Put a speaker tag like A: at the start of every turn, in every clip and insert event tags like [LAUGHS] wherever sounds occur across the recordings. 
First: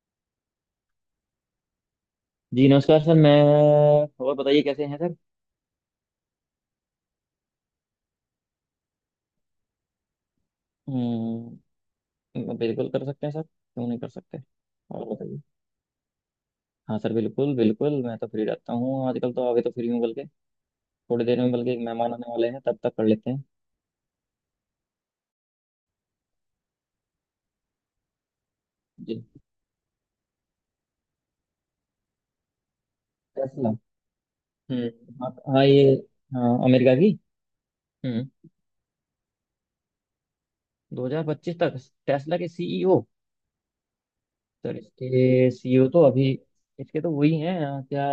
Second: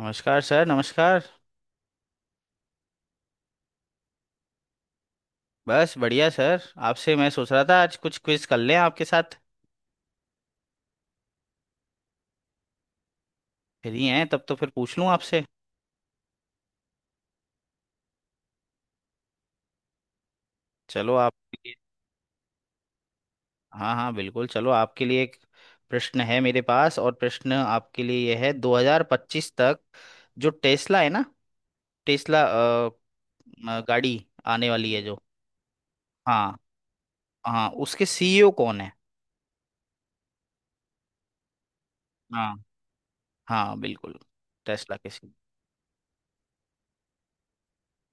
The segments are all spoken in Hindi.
A: नमस्कार सर, नमस्कार।
B: जी नमस्कार सर। मैं और बताइए कैसे हैं सर।
A: बस बढ़िया सर। आपसे मैं सोच रहा था आज कुछ क्विज कर लें आपके साथ।
B: हम्म। बिल्कुल कर सकते हैं सर, क्यों नहीं
A: फ्री
B: कर
A: हैं
B: सकते।
A: तब तो फिर पूछ
B: और
A: लूँ
B: बताइए।
A: आपसे।
B: हाँ सर बिल्कुल बिल्कुल, मैं तो फ्री रहता हूँ आजकल, तो अभी तो फ्री हूँ बल्कि।
A: चलो
B: थोड़ी देर में
A: आपके
B: बल्कि
A: लिए।
B: एक मेहमान आने वाले हैं, तब तक कर लेते हैं।
A: हाँ हाँ बिल्कुल, चलो आपके लिए एक प्रश्न है मेरे पास। और प्रश्न आपके लिए यह है,
B: जी।
A: 2025 तक जो टेस्ला है ना, टेस्ला
B: टेस्ला।
A: गाड़ी आने
B: हम्म,
A: वाली है जो।
B: हाँ हाँ, ये। हाँ
A: हाँ।
B: अमेरिका की।
A: हाँ उसके
B: हम्म।
A: सीईओ कौन है?
B: 2025 तक टेस्ला के
A: हाँ।
B: सीईओ।
A: हाँ बिल्कुल,
B: सर
A: टेस्ला के सीईओ।
B: इसके सीईओ तो अभी, इसके तो वही हैं, क्या,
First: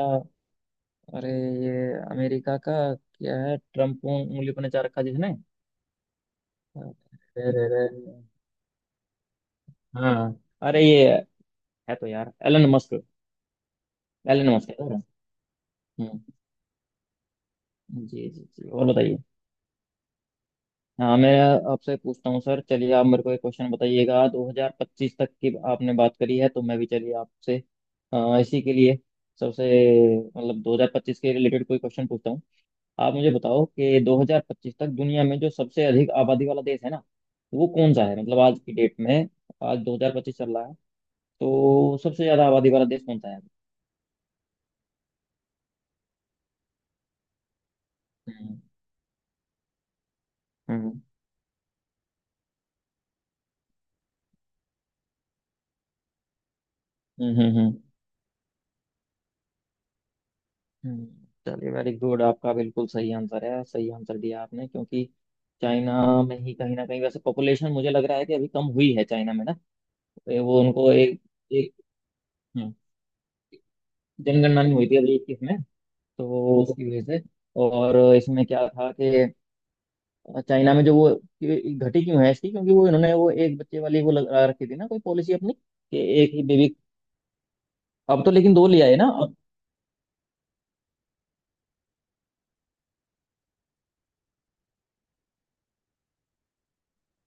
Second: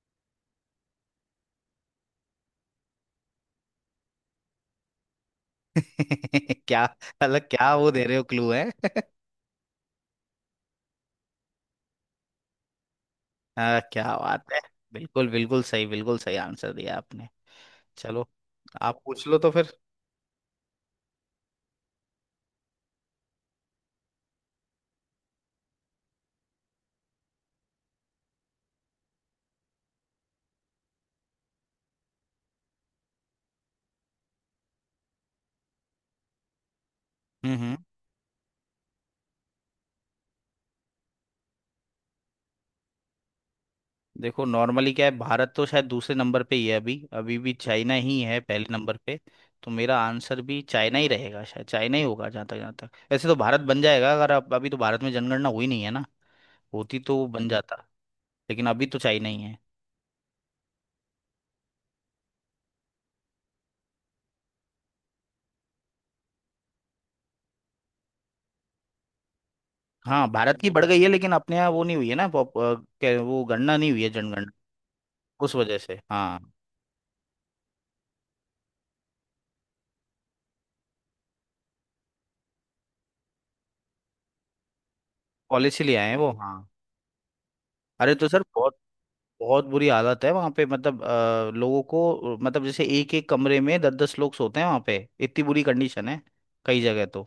B: अरे ये अमेरिका का क्या है, ट्रम्प उंगली पर नचा रखा जिसने।
A: [LAUGHS] क्या? अलग
B: अरे रे
A: क्या
B: रे,
A: वो दे रहे हो, क्लू है?
B: हाँ अरे ये, है तो यार एलन मस्क।
A: क्या
B: एलन
A: बात है!
B: मस्क है सर।
A: बिल्कुल बिल्कुल सही, बिल्कुल
B: हम्म।
A: सही आंसर दिया आपने।
B: जी
A: चलो
B: जी जी, और
A: आप
B: बताइए।
A: पूछ लो तो फिर।
B: हाँ मैं आपसे पूछता हूँ सर, चलिए आप मेरे को एक क्वेश्चन बताइएगा। 2025 तक की आपने बात करी है, तो मैं भी चलिए आपसे इसी के लिए सबसे, मतलब 2025 के रिलेटेड कोई क्वेश्चन पूछता हूँ। आप मुझे बताओ कि 2025 तक दुनिया में जो सबसे अधिक आबादी वाला देश है ना, वो
A: हम्म।
B: कौन सा है, मतलब आज की डेट में। आज 2025 चल रहा है, तो सबसे ज्यादा आबादी वाला देश कौन सा है।
A: देखो नॉर्मली क्या है, भारत तो शायद दूसरे नंबर पे ही है अभी अभी भी चाइना ही है
B: हम्म
A: पहले नंबर पे। तो मेरा आंसर भी चाइना
B: हम्म
A: ही रहेगा, शायद चाइना ही होगा जहाँ तक। वैसे तो भारत बन जाएगा अगर, अब अभी तो भारत में जनगणना हुई नहीं है ना, होती तो वो
B: हम्म
A: बन
B: हम्म, हम्म,
A: जाता। लेकिन अभी तो चाइना ही है।
B: हम्म। चलिए वेरी गुड, आपका बिल्कुल सही आंसर है, सही आंसर दिया आपने, क्योंकि चाइना में ही कहीं ना कहीं वैसे पॉपुलेशन मुझे लग रहा है कि अभी कम हुई है चाइना में ना।
A: हाँ भारत
B: वो
A: की बढ़
B: उनको
A: गई है,
B: एक
A: लेकिन अपने यहाँ
B: एक
A: वो नहीं हुई है ना
B: हम्म,
A: वो गणना नहीं हुई है, जनगणना।
B: जनगणना नहीं हुई थी अभी इक्कीस
A: उस
B: में।
A: वजह से, हाँ।
B: तो उसकी वजह से और इसमें क्या था कि चाइना में जो वो कि घटी क्यों है इसकी, क्योंकि वो इन्होंने वो एक बच्चे वाली वो लगा रखी थी ना कोई पॉलिसी अपनी,
A: पॉलिसी ले
B: कि
A: आए हैं वो,
B: एक ही
A: हाँ।
B: बेबी।
A: अरे
B: अब
A: तो
B: तो
A: सर
B: लेकिन दो
A: बहुत
B: ले आए ना।
A: बहुत बुरी हालत है वहां पे, मतलब लोगों को, मतलब जैसे एक एक कमरे में दस दस लोग सोते हैं वहां पे, इतनी बुरी कंडीशन है कई जगह तो।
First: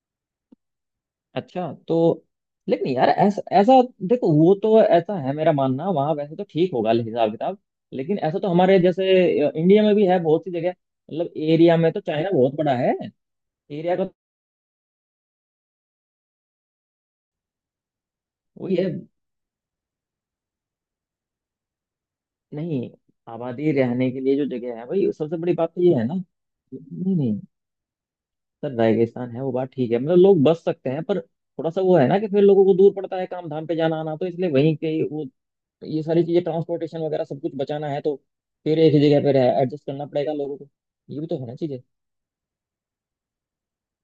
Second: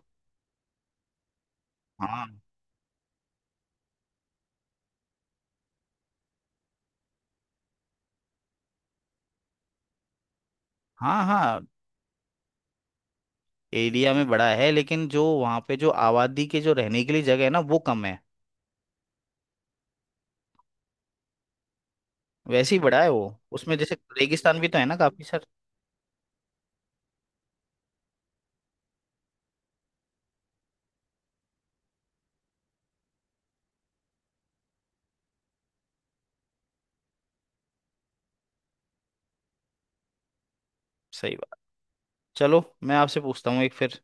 B: अच्छा तो।
A: हाँ
B: लेकिन यार ऐसा ऐसा देखो, वो तो ऐसा है मेरा मानना, वहाँ वैसे तो ठीक होगा हिसाब किताब, लेकिन ऐसा तो हमारे जैसे इंडिया में भी है बहुत सी जगह,
A: हाँ।
B: मतलब
A: हाँ
B: एरिया में तो चाइना बहुत बड़ा है। एरिया का
A: एरिया में बड़ा है, लेकिन जो वहां पे जो आबादी के जो रहने के लिए जगह है ना, वो कम है।
B: वही है।
A: वैसे ही
B: नहीं,
A: बड़ा है वो।
B: आबादी
A: उसमें जैसे
B: रहने के लिए जो
A: रेगिस्तान भी तो
B: जगह
A: है
B: है
A: ना
B: भाई,
A: काफी,
B: सबसे
A: सर।
B: बड़ी बात तो ये है ना। नहीं नहीं, सर रेगिस्तान है वो बात ठीक है, मतलब लोग बस सकते हैं, पर थोड़ा सा वो है ना, कि फिर लोगों को दूर पड़ता है काम धाम पे जाना आना, तो इसलिए वहीं के ही वो। ये सारी चीजें ट्रांसपोर्टेशन वगैरह सब कुछ बचाना है, तो फिर एक ही जगह पे रह एडजस्ट करना पड़ेगा लोगों को। ये भी
A: सही
B: तो होना
A: बात।
B: चाहिए।
A: चलो मैं आपसे पूछता हूँ एक फिर,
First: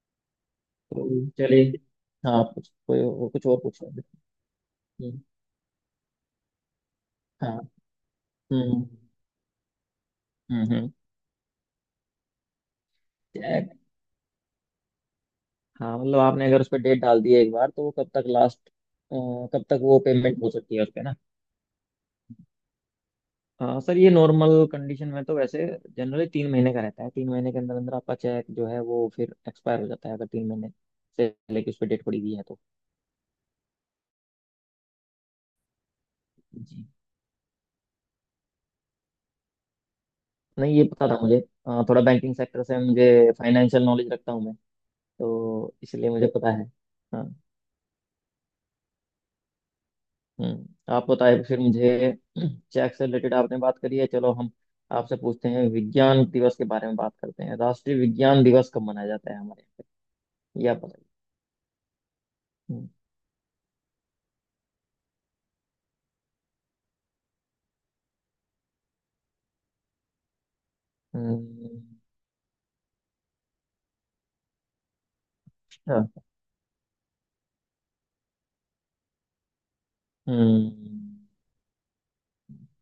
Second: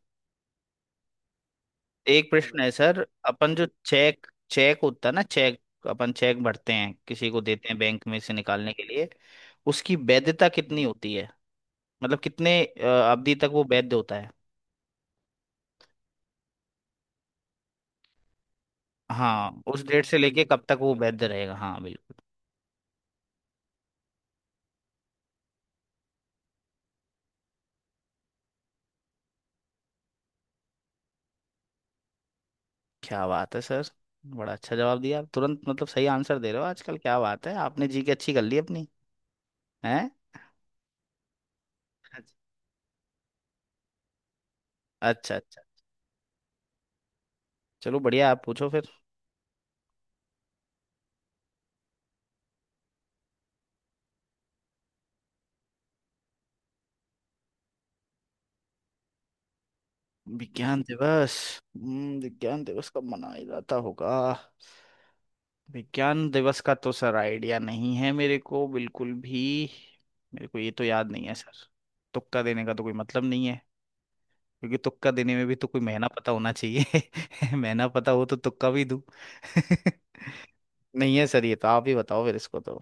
B: तो चलिए।
A: एक
B: हाँ आप
A: प्रश्न
B: कुछ
A: है
B: कोई
A: सर।
B: कुछ
A: अपन
B: और
A: जो
B: पूछ रहे थे।
A: चेक, चेक होता है ना,
B: हम्म,
A: चेक, अपन चेक भरते हैं, किसी को
B: हाँ
A: देते हैं बैंक में से निकालने के
B: हम्म
A: लिए, उसकी वैधता
B: हम्म
A: कितनी
B: हम्म,
A: होती है? मतलब कितने अवधि तक वो
B: check।
A: वैध होता है?
B: हाँ मतलब आपने अगर उस पर डेट डाल दी है एक बार, तो वो कब तक लास्ट,
A: हाँ
B: कब तक
A: उस
B: वो
A: डेट से
B: पेमेंट
A: लेके
B: हो
A: कब
B: सकती
A: तक
B: है उस
A: वो
B: पर ना।
A: वैध रहेगा, हाँ बिल्कुल।
B: हाँ सर, ये नॉर्मल कंडीशन में तो वैसे जनरली तीन महीने का रहता है। तीन महीने के अंदर अंदर आपका चेक जो है वो फिर एक्सपायर हो जाता है, अगर तीन महीने से लेके उस पर डेट पड़ी हुई है तो।
A: क्या बात है सर! बड़ा अच्छा जवाब दिया आप तुरंत, मतलब सही आंसर दे रहे हो
B: जी।
A: आजकल, क्या बात है, आपने जी की अच्छी कर ली अपनी है।
B: नहीं ये पता था मुझे। थोड़ा बैंकिंग सेक्टर से मुझे, फाइनेंशियल नॉलेज रखता हूँ मैं,
A: अच्छा अच्छा।
B: तो इसलिए मुझे पता है। हाँ।
A: चलो बढ़िया, आप पूछो फिर।
B: हम्म। आप बताए फिर मुझे, चेक से रिलेटेड आपने बात करी है, चलो हम आपसे पूछते हैं विज्ञान दिवस के बारे में। बात करते हैं, राष्ट्रीय विज्ञान दिवस कब मनाया जाता है हमारे यहाँ पे, यह
A: विज्ञान
B: पता।
A: दिवस? विज्ञान
B: हम्म
A: दिवस कब मनाया जाता होगा? विज्ञान दिवस का तो सर आइडिया नहीं है मेरे को बिल्कुल भी, मेरे को ये तो याद नहीं है सर।
B: हम्म,
A: तुक्का देने का तो कोई मतलब नहीं है, क्योंकि तुक्का देने में भी तो कोई महीना
B: अच्छा,
A: पता होना चाहिए। [LAUGHS] महीना पता हो तो तुक्का भी दूं। [LAUGHS] नहीं
B: हम्म,
A: है सर, ये तो आप ही बताओ फिर इसको तो।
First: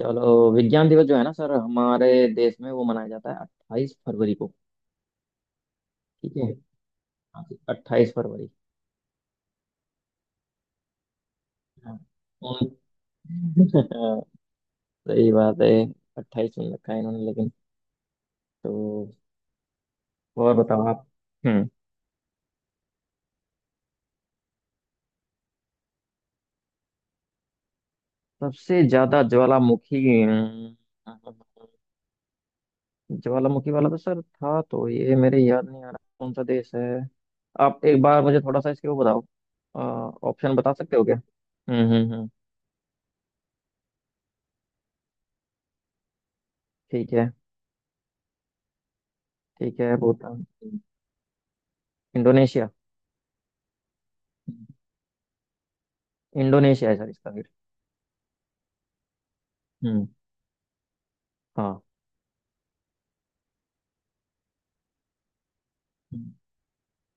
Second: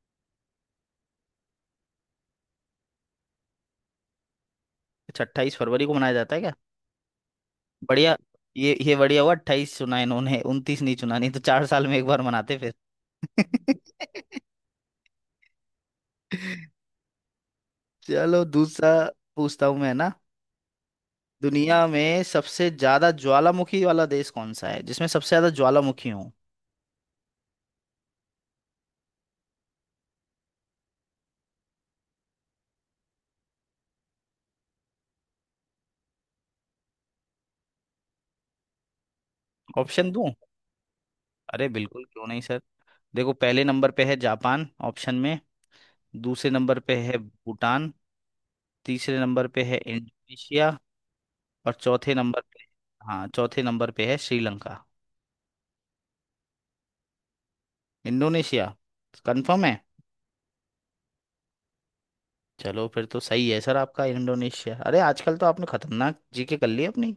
B: चलो विज्ञान दिवस जो है ना सर, हमारे देश में वो मनाया जाता है अट्ठाईस फरवरी को।
A: अच्छा, 28 फरवरी को मनाया जाता
B: ठीक
A: है
B: है।
A: क्या?
B: हाँ, अट्ठाईस
A: बढ़िया।
B: फरवरी।
A: ये बढ़िया हुआ 28 चुना इन्होंने, 29 नहीं चुना, नहीं तो 4 साल में
B: हाँ।
A: एक बार मनाते
B: उन-
A: फिर।
B: [LAUGHS]
A: [LAUGHS]
B: सही बात है। अट्ठाईस में रखा है इन्होंने लेकिन।
A: चलो
B: तो
A: दूसरा पूछता हूँ मैं ना।
B: और बताओ आप। हम्म।
A: दुनिया में सबसे ज्यादा ज्वालामुखी वाला देश कौन सा है, जिसमें सबसे ज्यादा ज्वालामुखी हो?
B: सबसे ज्यादा ज्वालामुखी। ज्वालामुखी वाला तो सर था, तो ये मेरे याद नहीं आ रहा कौन सा देश है, आप एक बार मुझे थोड़ा सा इसके वो बताओ।
A: ऑप्शन दूं?
B: ऑप्शन बता सकते हो क्या।
A: अरे बिल्कुल क्यों
B: हम्म।
A: नहीं सर। देखो पहले नंबर पे है जापान, ऑप्शन में। दूसरे नंबर पे
B: ठीक
A: है
B: है।
A: भूटान। तीसरे नंबर पे है
B: ठीक है भूटान।
A: इंडोनेशिया। और चौथे नंबर पे,
B: इंडोनेशिया।
A: हाँ चौथे नंबर पे है श्रीलंका।
B: इंडोनेशिया है सर इसका फिर।
A: इंडोनेशिया कंफर्म है?
B: हम्म। हाँ।
A: चलो फिर तो सही है सर आपका, इंडोनेशिया। अरे आजकल तो आपने खतरनाक जीके कर ली अपनी।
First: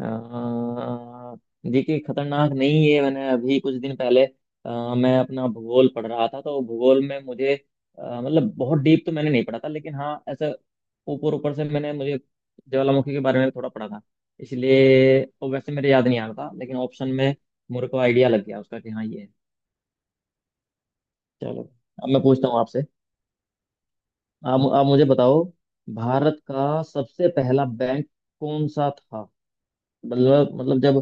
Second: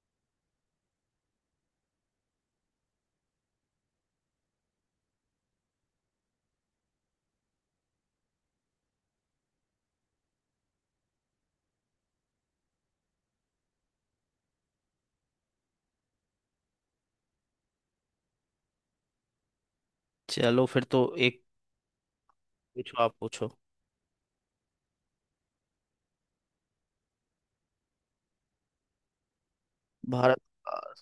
B: अ, देखिए खतरनाक नहीं है, मैंने अभी कुछ दिन पहले मैं अपना भूगोल पढ़ रहा था, तो भूगोल में मुझे मतलब बहुत डीप तो मैंने नहीं पढ़ा था, लेकिन हाँ ऐसा ऊपर ऊपर से मैंने मुझे ज्वालामुखी के बारे में थोड़ा पढ़ा था, इसलिए वो वैसे मेरे याद नहीं आ रहा था, लेकिन ऑप्शन में मेरे को आइडिया लग गया उसका कि हाँ ये है।
A: चलो फिर तो एक,
B: चलो, अब मैं पूछता हूँ आपसे,
A: पूछो आप पूछो।
B: आप मुझे बताओ, भारत का सबसे पहला बैंक कौन सा था,
A: भारत,
B: मतलब जब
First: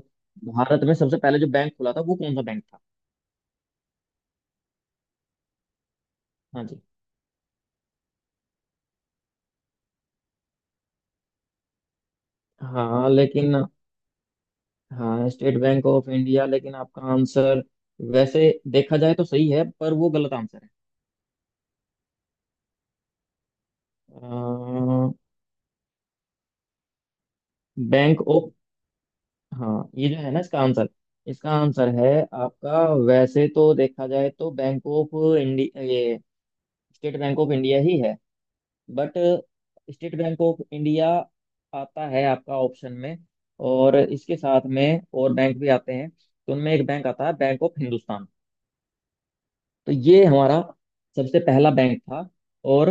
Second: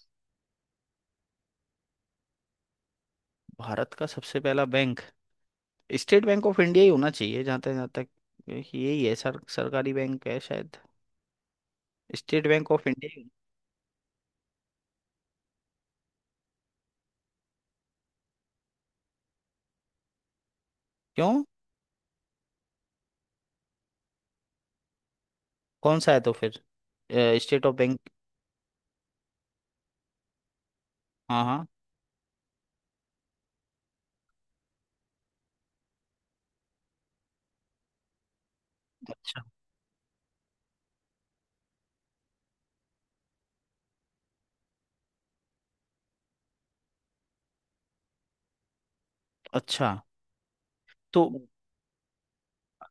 B: भारत में सबसे पहले जो बैंक खुला था वो कौन सा बैंक था।
A: भारत का सबसे पहला बैंक स्टेट बैंक ऑफ
B: हाँ जी।
A: इंडिया ही होना चाहिए, जहाँ तक यही है सर, सरकारी बैंक है शायद। स्टेट बैंक ऑफ
B: हाँ लेकिन, हाँ स्टेट बैंक ऑफ इंडिया, लेकिन आपका आंसर वैसे देखा जाए तो सही है पर वो गलत आंसर है।
A: क्यों? कौन सा है तो फिर? State of bank.
B: Bank of, हाँ ये जो है ना इसका आंसर,
A: हाँ
B: इसका
A: हाँ।
B: आंसर है, आपका वैसे तो देखा जाए तो बैंक ऑफ इंडिया, ये स्टेट बैंक ऑफ इंडिया ही है। बट
A: अच्छा
B: स्टेट बैंक ऑफ इंडिया आता है आपका ऑप्शन में, और इसके साथ में और बैंक भी आते हैं, तो उनमें एक बैंक आता है बैंक ऑफ हिंदुस्तान,
A: अच्छा।
B: तो ये हमारा
A: तो
B: सबसे पहला बैंक था। और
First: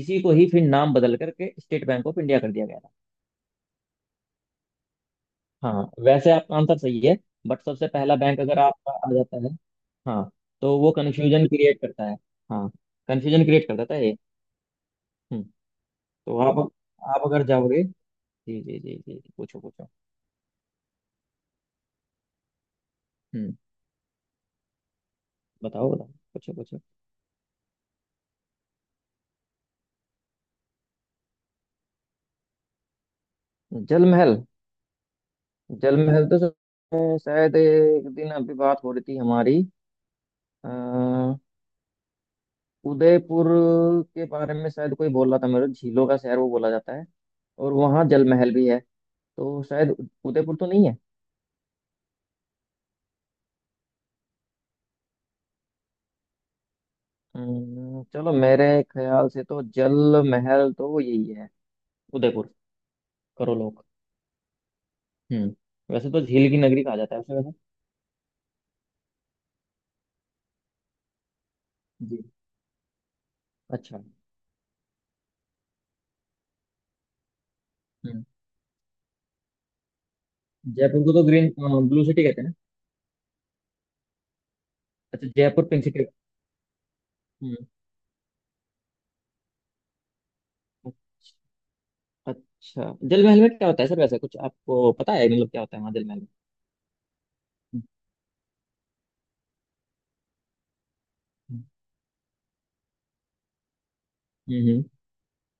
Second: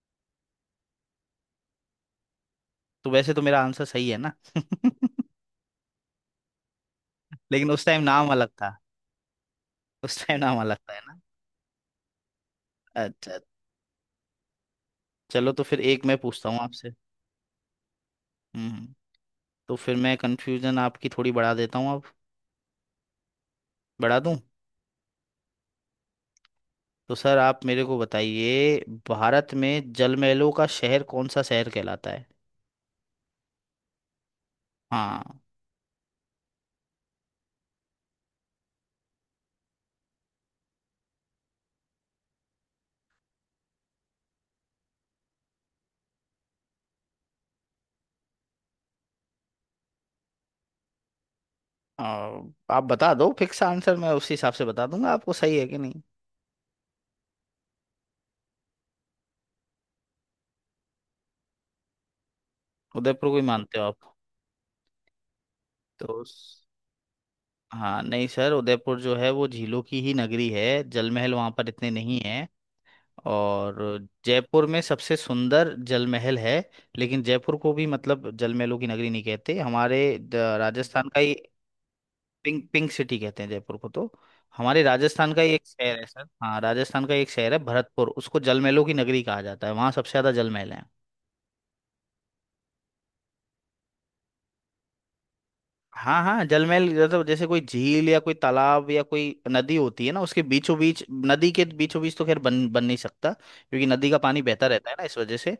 B: इसी को ही फिर नाम बदल करके स्टेट बैंक ऑफ इंडिया कर दिया गया था।
A: तो वैसे तो मेरा आंसर सही है ना। [LAUGHS]
B: हाँ वैसे आपका आंसर सही है, बट
A: लेकिन उस
B: सबसे
A: टाइम
B: पहला
A: नाम
B: बैंक
A: अलग
B: अगर
A: था,
B: आपका आ जाता है।
A: उस
B: हाँ,
A: टाइम नाम अलग
B: तो वो
A: था, है ना?
B: कन्फ्यूजन क्रिएट करता है। हाँ,
A: अच्छा।
B: कन्फ्यूजन क्रिएट कर देता है ये। हम्म,
A: चलो तो फिर एक मैं
B: तो
A: पूछता
B: आप
A: हूँ आपसे।
B: आप अगर जाओगे। जी
A: हम्म
B: जी
A: हम्म।
B: जी जी जी, पूछो
A: तो
B: पूछो।
A: फिर मैं कंफ्यूजन आपकी थोड़ी बढ़ा देता हूँ अब,
B: हम्म।
A: बढ़ा दूँ?
B: बताओ बताओ, पूछो पूछो।
A: तो सर आप मेरे को बताइए, भारत में जलमहलों का शहर कौन सा शहर कहलाता है?
B: जल महल।
A: हाँ।
B: जल महल तो सर, शायद एक दिन अभी बात हो रही थी हमारी अ, उदयपुर के बारे में, शायद कोई बोल रहा था मेरे को, झीलों का शहर वो बोला जाता है, और वहाँ जल महल भी है, तो शायद उदयपुर तो नहीं है।
A: अ, आप बता दो फिक्स आंसर, मैं उसी हिसाब से बता दूंगा आपको सही है कि नहीं।
B: चलो मेरे ख्याल से तो जल महल तो वो यही है, उदयपुर
A: उदयपुर को ही
B: करो
A: मानते
B: लोग।
A: हो आप?
B: हम्म। वैसे
A: तो
B: तो झील की नगरी कहा जाता है उसे वैसे।
A: हाँ नहीं सर, उदयपुर जो है वो झीलों की ही नगरी है, जल महल वहाँ पर इतने
B: जी।
A: नहीं है, और
B: अच्छा।
A: जयपुर में सबसे सुंदर जल महल है। लेकिन जयपुर को भी
B: हम्म।
A: मतलब जल महलों की नगरी नहीं कहते, हमारे
B: जयपुर
A: राजस्थान
B: को
A: का
B: तो
A: ही,
B: ग्रीन, ब्लू सिटी कहते हैं ना।
A: पिंक पिंक सिटी कहते हैं जयपुर को तो। हमारे
B: अच्छा
A: राजस्थान का ही
B: जयपुर
A: एक
B: पिंक
A: शहर है
B: सिटी।
A: सर, हाँ राजस्थान का एक शहर है
B: हम्म।
A: भरतपुर, उसको जल महलों की नगरी कहा जाता है, वहाँ सबसे ज्यादा जल महल है।
B: अच्छा जल महल में क्या होता है सर, वैसे कुछ आपको पता है, मतलब क्या होता है वहाँ जल महल
A: हाँ
B: में।
A: हाँ, जलमहल मतलब जैसे कोई झील या कोई तालाब या कोई नदी होती है ना, उसके बीचों बीच, नदी
B: हम्म
A: के बीचों बीच तो खैर बन बन नहीं सकता क्योंकि नदी का पानी बहता
B: हम्म हम्म,
A: रहता है ना, इस वजह से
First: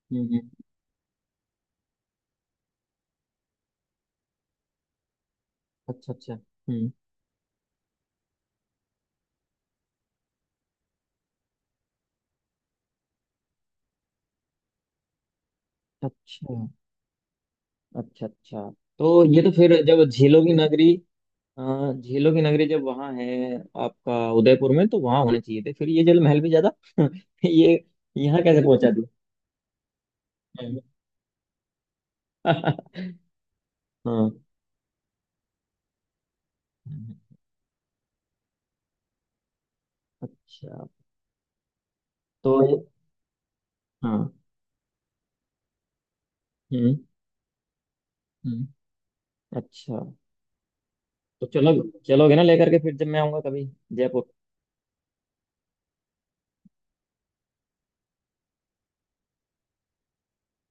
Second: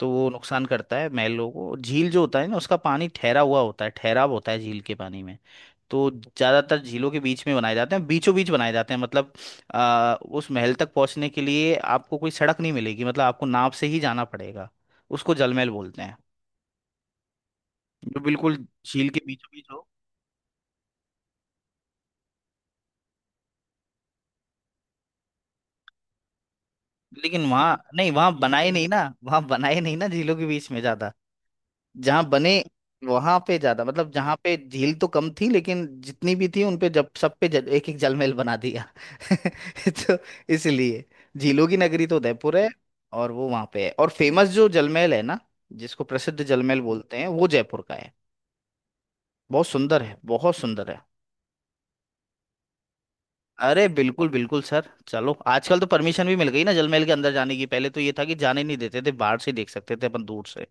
A: तो
B: हम्म,
A: वो
B: हम्म, हम्म।
A: नुकसान करता है महलों को। झील जो होता है ना, उसका पानी ठहरा हुआ होता है, ठहराव होता है झील के पानी में, तो
B: अच्छा अच्छा
A: ज्यादातर
B: हम्म।
A: झीलों के बीच में बनाए जाते हैं, बीचों बीच बनाए जाते हैं। मतलब उस महल तक पहुंचने के लिए आपको कोई सड़क नहीं मिलेगी, मतलब आपको नाव से ही जाना पड़ेगा, उसको जलमहल बोलते हैं,
B: अच्छा
A: जो
B: अच्छा।
A: बिल्कुल
B: अच्छा
A: झील के
B: तो ये
A: बीचों
B: तो
A: बीच
B: फिर
A: हो।
B: जब झीलों की नगरी, झीलों की नगरी जब वहाँ है आपका उदयपुर में, तो वहाँ होने चाहिए थे फिर ये जल महल भी ज्यादा। [LAUGHS]
A: लेकिन वहां
B: ये,
A: नहीं, वहां
B: यहाँ कैसे
A: बनाए नहीं
B: पहुंचा
A: ना,
B: दिया।
A: वहां बनाए नहीं ना झीलों के बीच में
B: हम्म।
A: ज्यादा, जहां बने
B: [LAUGHS]
A: वहां पे ज्यादा। मतलब
B: हाँ।
A: जहां पे झील तो कम थी, लेकिन जितनी भी थी उन पे, जब
B: हम्म,
A: सब पे जल, एक एक जलमहल बना दिया। [LAUGHS] तो
B: अच्छा।
A: इसलिए झीलों की नगरी तो
B: तो
A: उदयपुर है,
B: ये।
A: और वो वहां पे है, और
B: हाँ।
A: फेमस जो जलमहल है ना, जिसको प्रसिद्ध जलमहल
B: हम्म।
A: बोलते हैं वो जयपुर का है,
B: हम्म।
A: बहुत
B: अच्छा।
A: सुंदर है बहुत सुंदर है।
B: तो चलो, चलोगे ना लेकर के फिर जब मैं आऊंगा कभी।
A: अरे बिल्कुल
B: जयपुर,
A: बिल्कुल सर, चलो आजकल तो परमिशन भी मिल गई ना जलमहल के अंदर जाने की, पहले तो ये था कि जाने नहीं देते थे, बाहर से देख सकते थे अपन दूर से।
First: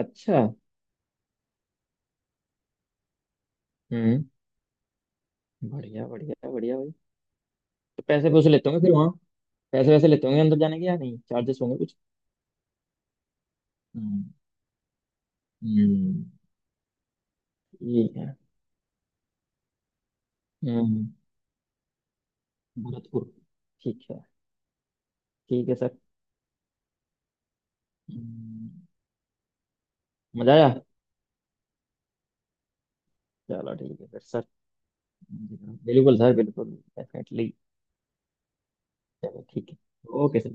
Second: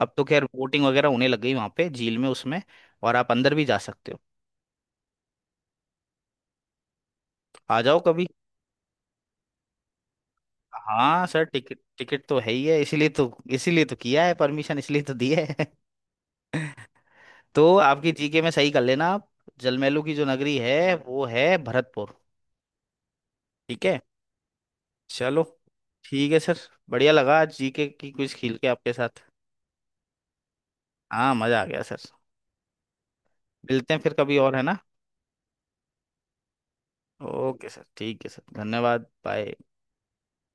A: अब तो खैर बोटिंग वगैरह होने लग गई वहां पे झील में उसमें, और आप अंदर भी जा सकते हो।
B: हम्म। बढ़िया बढ़िया बढ़िया भाई।
A: आ जाओ
B: तो
A: कभी।
B: पैसे वैसे लेते होंगे फिर वहाँ, पैसे वैसे लेते होंगे अंदर जाने के या नहीं,
A: हाँ सर,
B: चार्जेस होंगे
A: टिकट
B: कुछ।
A: टिकट तो है ही है, इसीलिए तो किया
B: हम्म।
A: है, परमिशन इसलिए तो दी है। [LAUGHS]
B: हम्म,
A: तो
B: ये
A: आपकी
B: है।
A: जीके में सही कर लेना आप, जलमैलू की जो नगरी है
B: हम्म।
A: वो है भरतपुर।
B: भरतपुर।
A: ठीक है।
B: ठीक है।
A: चलो
B: ठीक है सर।
A: ठीक है सर। बढ़िया लगा आज जीके की कुछ खेल के
B: हम्म,
A: आपके साथ।
B: मजा आया।
A: हाँ मजा आ गया सर।
B: चलो
A: मिलते हैं
B: ठीक है
A: फिर
B: फिर
A: कभी
B: सर।
A: और, है ना?
B: बिल्कुल सर बिल्कुल। डेफिनेटली।
A: ओके सर, ठीक है सर, धन्यवाद,
B: चलो
A: बाय।
B: ठीक है। Okay sir.